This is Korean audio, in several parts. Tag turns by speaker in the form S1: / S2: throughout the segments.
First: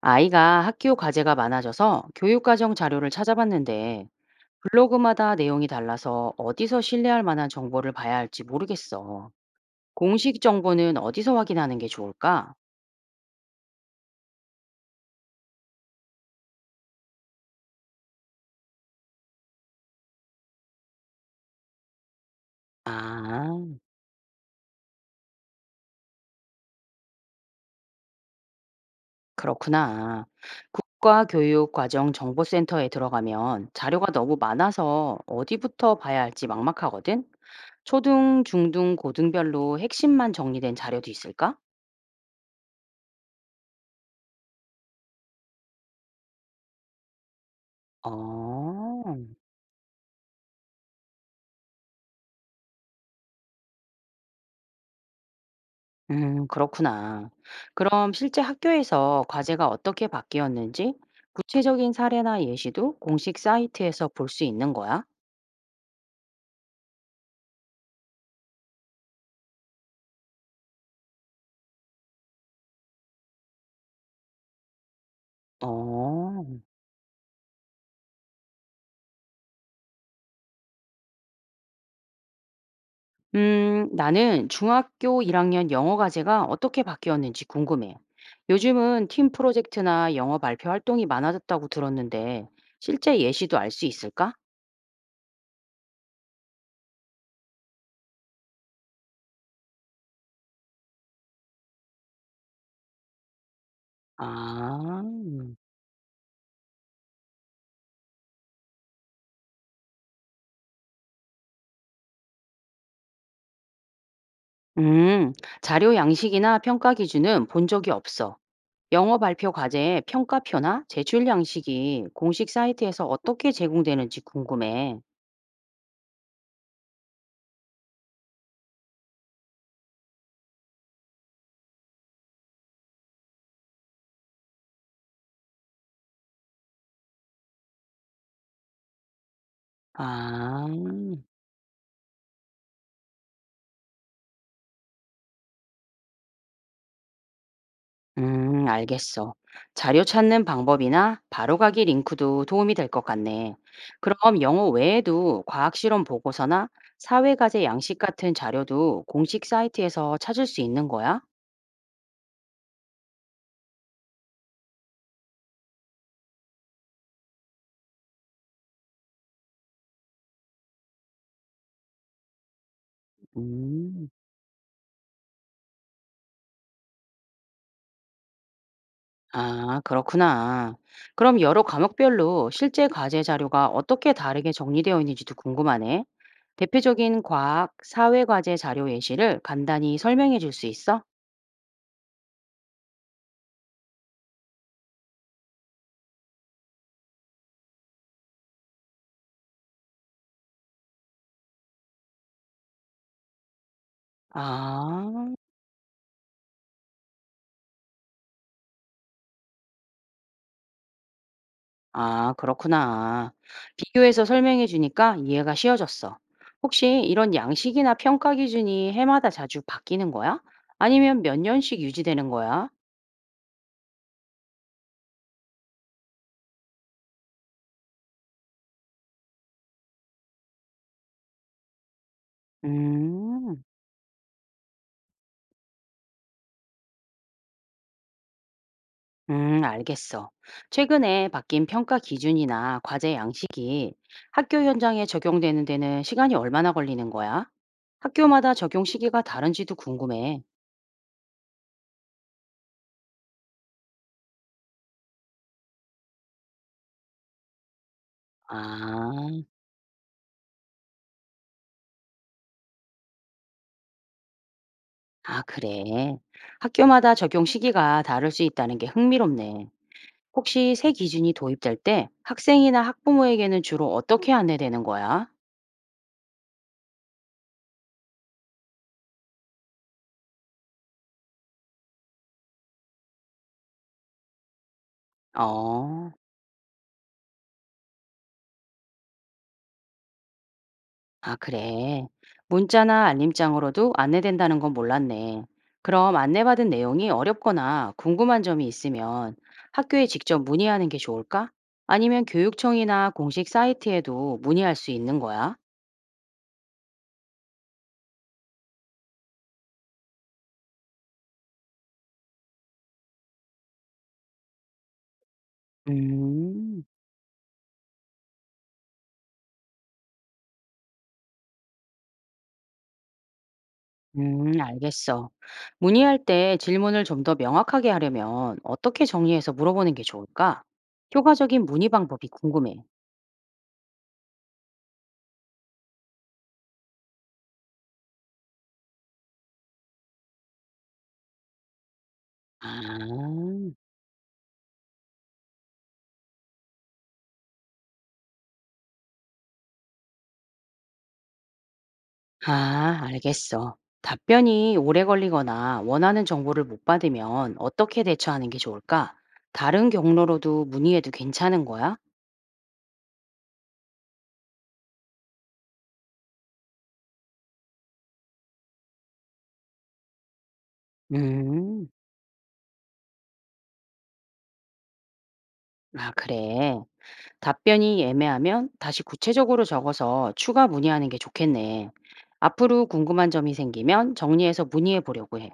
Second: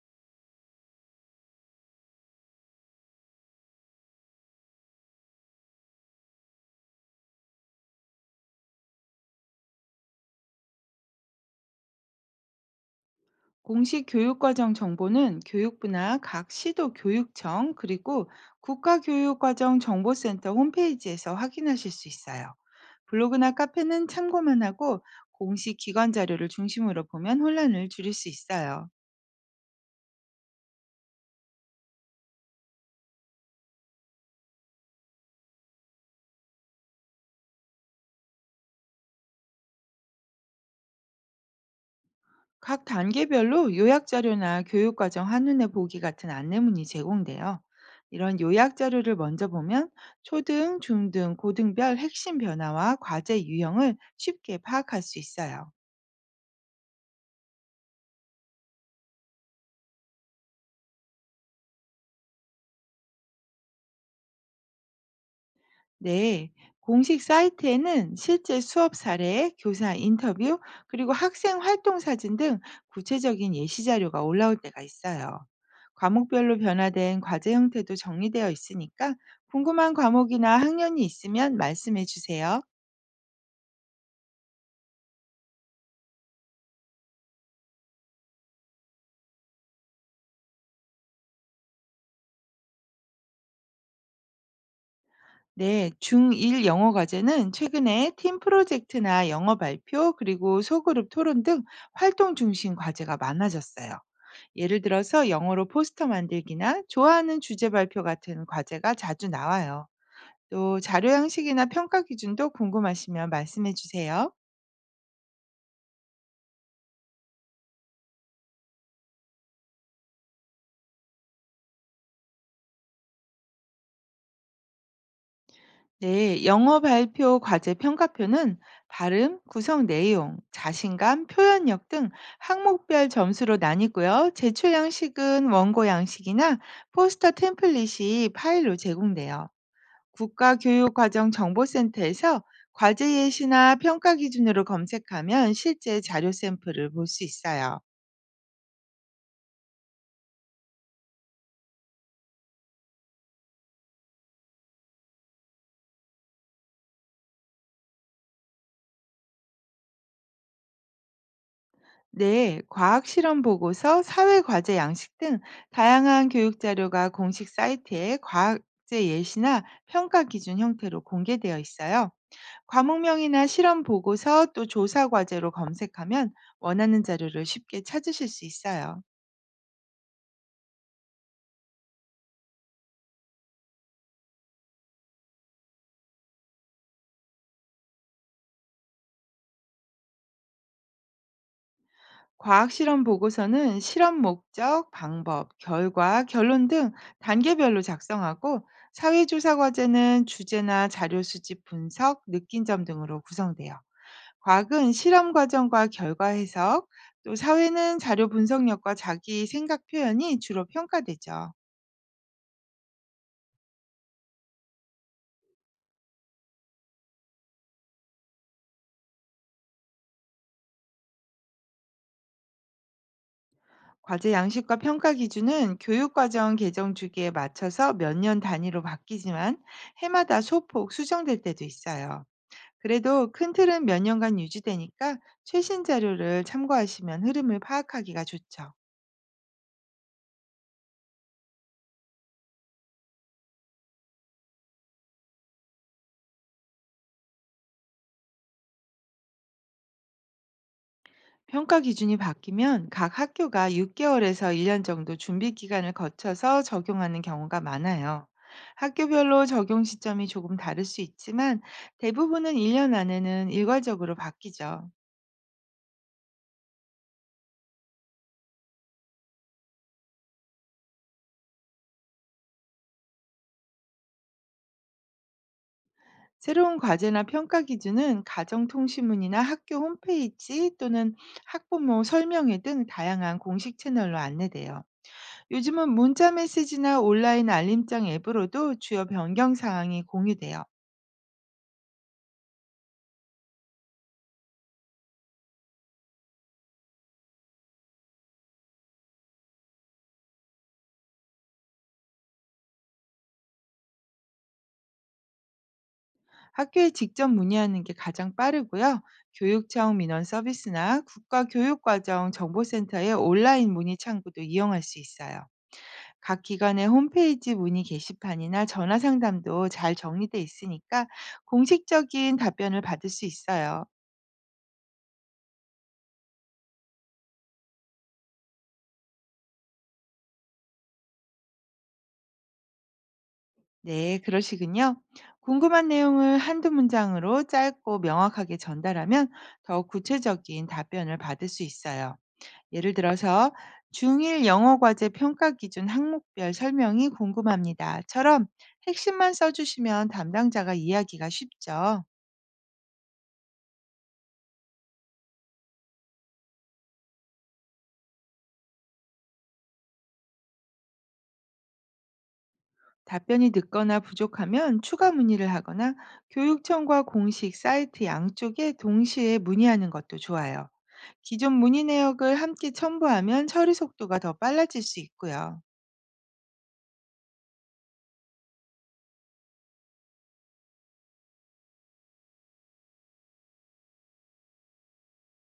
S1: 아이가 학교 과제가 많아져서 교육과정 자료를 찾아봤는데 블로그마다 내용이 달라서 어디서 신뢰할 만한 정보를 봐야 할지 모르겠어. 공식 정보는 어디서 확인하는 게 좋을까?
S2: 공식 교육과정 정보는 교육부나 각 시도 교육청, 그리고 국가교육과정정보센터 홈페이지에서 확인하실 수 있어요. 블로그나
S1: 아,
S2: 카페는 참고만 하고, 공식 기관 자료를 중심으로 보면 혼란을 줄일 수 있어요.
S1: 그렇구나. 국가교육과정정보센터에 들어가면 자료가 너무 많아서 어디부터 봐야 할지 막막하거든? 초등, 중등, 고등별로 핵심만 정리된 자료도 있을까?
S2: 각 단계별로 요약 자료나 교육과정 한눈에 보기 같은 안내문이 제공돼요. 이런 요약 자료를
S1: 어.
S2: 먼저 보면 초등, 중등, 고등별 핵심 변화와 과제 유형을 쉽게 파악할 수 있어요.
S1: 그렇구나. 그럼 실제 학교에서 과제가 어떻게 바뀌었는지 구체적인 사례나 예시도 공식 사이트에서 볼 수 있는 거야?
S2: 네, 공식 사이트에는 실제 수업 사례, 교사 인터뷰, 그리고 학생 활동 사진 등 구체적인 예시 자료가 올라올 때가 있어요.
S1: 어.
S2: 과목별로 변화된 과제 형태도 정리되어 있으니까, 궁금한 과목이나 학년이 있으면 말씀해 주세요.
S1: 나는 중학교 1학년 영어 과제가 어떻게 바뀌었는지 궁금해. 요즘은 팀 프로젝트나 영어 발표 활동이 많아졌다고 들었는데 실제 예시도 알 수 있을까?
S2: 네, 중1 영어 과제는 최근에 팀 프로젝트나 영어 발표, 그리고 소그룹 토론 등 활동 중심 과제가 많아졌어요. 예를
S1: 아.
S2: 들어서 영어로 포스터 만들기나 좋아하는 주제 발표 같은 과제가 자주 나와요. 또 자료 양식이나 평가 기준도 궁금하시면 말씀해 주세요.
S1: 음, 자료 양식이나 평가 기준은 본 적이 없어. 영어 발표 과제의 평가표나 제출 양식이 공식 사이트에서 어떻게 제공되는지 궁금해.
S2: 네, 영어 발표 과제 평가표는 발음, 구성 내용, 자신감, 표현력 등 항목별 점수로 나뉘고요. 제출 양식은 원고 양식이나 포스터 템플릿이 파일로 제공돼요.
S1: 아,
S2: 국가교육과정정보센터에서 과제 예시나 평가 기준으로 검색하면 실제 자료 샘플을 볼 수 있어요.
S1: 알겠어. 자료 찾는 방법이나 바로가기 링크도 도움이 될 것 같네. 그럼 영어 외에도 과학실험 보고서나 사회과제 양식 같은 자료도 공식 사이트에서 찾을 수 있는 거야?
S2: 네, 과학 실험 보고서, 사회 과제 양식 등 다양한 교육 자료가 공식 사이트에 과제 예시나 평가 기준 형태로 공개되어 있어요. 과목명이나 실험
S1: 음.
S2: 보고서, 또 조사 과제로 검색하면 원하는 자료를 쉽게 찾으실 수 있어요.
S1: 아, 그렇구나. 그럼 여러 과목별로 실제 과제 자료가 어떻게 다르게 정리되어 있는지도 궁금하네. 대표적인 과학, 사회 과제 자료 예시를 간단히 설명해 줄 수 있어?
S2: 과학 실험 보고서는 실험 목적, 방법, 결과, 결론 등 단계별로 작성하고, 사회조사 과제는 주제나 자료 수집 분석, 느낀 점 등으로 구성돼요. 과학은 실험
S1: 아,
S2: 과정과 결과 해석, 또 사회는 자료 분석력과 자기 생각 표현이 주로 평가되죠.
S1: 아, 그렇구나. 비교해서 설명해 주니까 이해가 쉬워졌어. 혹시 이런 양식이나 평가 기준이 해마다 자주 바뀌는 거야? 아니면 몇 년씩 유지되는 거야?
S2: 과제 양식과 평가 기준은 교육과정 개정 주기에 맞춰서 몇 년 단위로 바뀌지만, 해마다 소폭 수정될 때도 있어요. 그래도 큰
S1: 음.
S2: 틀은 몇 년간 유지되니까 최신 자료를 참고하시면 흐름을 파악하기가 좋죠.
S1: 알겠어. 최근에 바뀐 평가 기준이나 과제 양식이 학교 현장에 적용되는 데는 시간이 얼마나 걸리는 거야? 학교마다 적용 시기가 다른지도 궁금해.
S2: 평가 기준이 바뀌면 각 학교가 6개월에서 1년 정도 준비 기간을 거쳐서 적용하는 경우가 많아요.
S1: 아,
S2: 학교별로 적용 시점이 조금 다를 수 있지만, 대부분은 1년 안에는 일괄적으로 바뀌죠.
S1: 아, 그래. 학교마다 적용 시기가 다를 수 있다는 게 흥미롭네. 혹시 새 기준이 도입될 때 학생이나 학부모에게는 주로 어떻게 안내되는 거야?
S2: 새로운 과제나 평가 기준은 가정통신문이나 학교 홈페이지, 또는 학부모 설명회 등 다양한 공식 채널로 안내돼요. 요즘은
S1: 어.
S2: 문자 메시지나 온라인 알림장 앱으로도 주요 변경 사항이 공유돼요.
S1: 아, 그래. 문자나 알림장으로도 안내된다는 건 몰랐네. 그럼 안내받은 내용이 어렵거나 궁금한 점이 있으면 학교에 직접 문의하는 게 좋을까? 아니면 교육청이나 공식 사이트에도 문의할 수 있는 거야?
S2: 학교에 직접 문의하는 게 가장 빠르고요. 교육청 민원 서비스나 국가교육과정 정보센터의 온라인 문의 창구도 이용할 수 있어요. 각
S1: 음,
S2: 기관의 홈페이지 문의 게시판이나 전화 상담도 잘 정리돼 있으니까 공식적인 답변을 받을 수 있어요.
S1: 알겠어. 문의할 때 질문을 좀 더 명확하게 하려면 어떻게 정리해서 물어보는 게 좋을까? 효과적인 문의 방법이 궁금해.
S2: 네, 그러시군요. 궁금한 내용을 한두 문장으로 짧고 명확하게 전달하면 더 구체적인 답변을 받을 수 있어요. 예를 들어서
S1: 아.
S2: 중1 영어 과제 평가 기준 항목별 설명이 궁금합니다.처럼 핵심만 써주시면 담당자가 이해하기가 쉽죠.
S1: 아, 알겠어. 답변이 오래 걸리거나 원하는 정보를 못 받으면 어떻게 대처하는 게 좋을까? 다른 경로로도 문의해도 괜찮은 거야?
S2: 답변이 늦거나 부족하면 추가 문의를 하거나 교육청과 공식 사이트 양쪽에 동시에 문의하는 것도 좋아요. 기존 문의
S1: 음,
S2: 내역을 함께 첨부하면 처리 속도가 더 빨라질 수 있고요.
S1: 아, 그래. 답변이 애매하면 다시 구체적으로 적어서 추가 문의하는 게 좋겠네. 앞으로 궁금한 점이 생기면 정리해서 문의해 보려고 해.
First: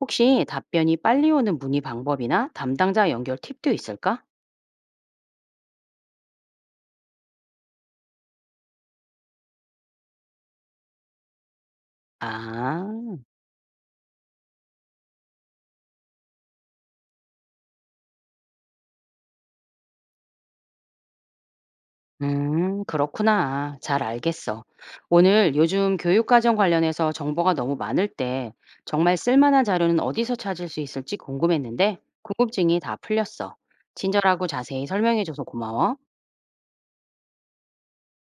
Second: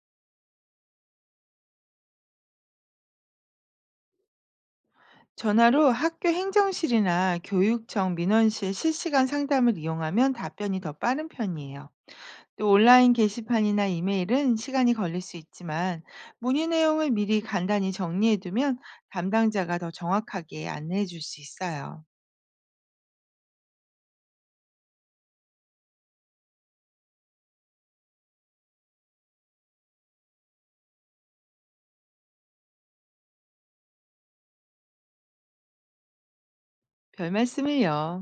S1: 혹시 답변이 빨리 오는 문의 방법이나 담당자 연결 팁도 있을까?
S2: 전화로 학교 행정실이나 교육청 민원실 실시간 상담을 이용하면 답변이 더 빠른 편이에요. 또
S1: 아.
S2: 온라인 게시판이나 이메일은 시간이 걸릴 수 있지만, 문의 내용을 미리 간단히 정리해두면 담당자가 더 정확하게 안내해 줄 수 있어요.
S1: 그렇구나. 잘 알겠어. 오늘 요즘 교육과정 관련해서 정보가 너무 많을 때 정말 쓸만한 자료는 어디서 찾을 수 있을지 궁금했는데 궁금증이 다 풀렸어. 친절하고 자세히 설명해줘서 고마워.
S2: 별말씀을요.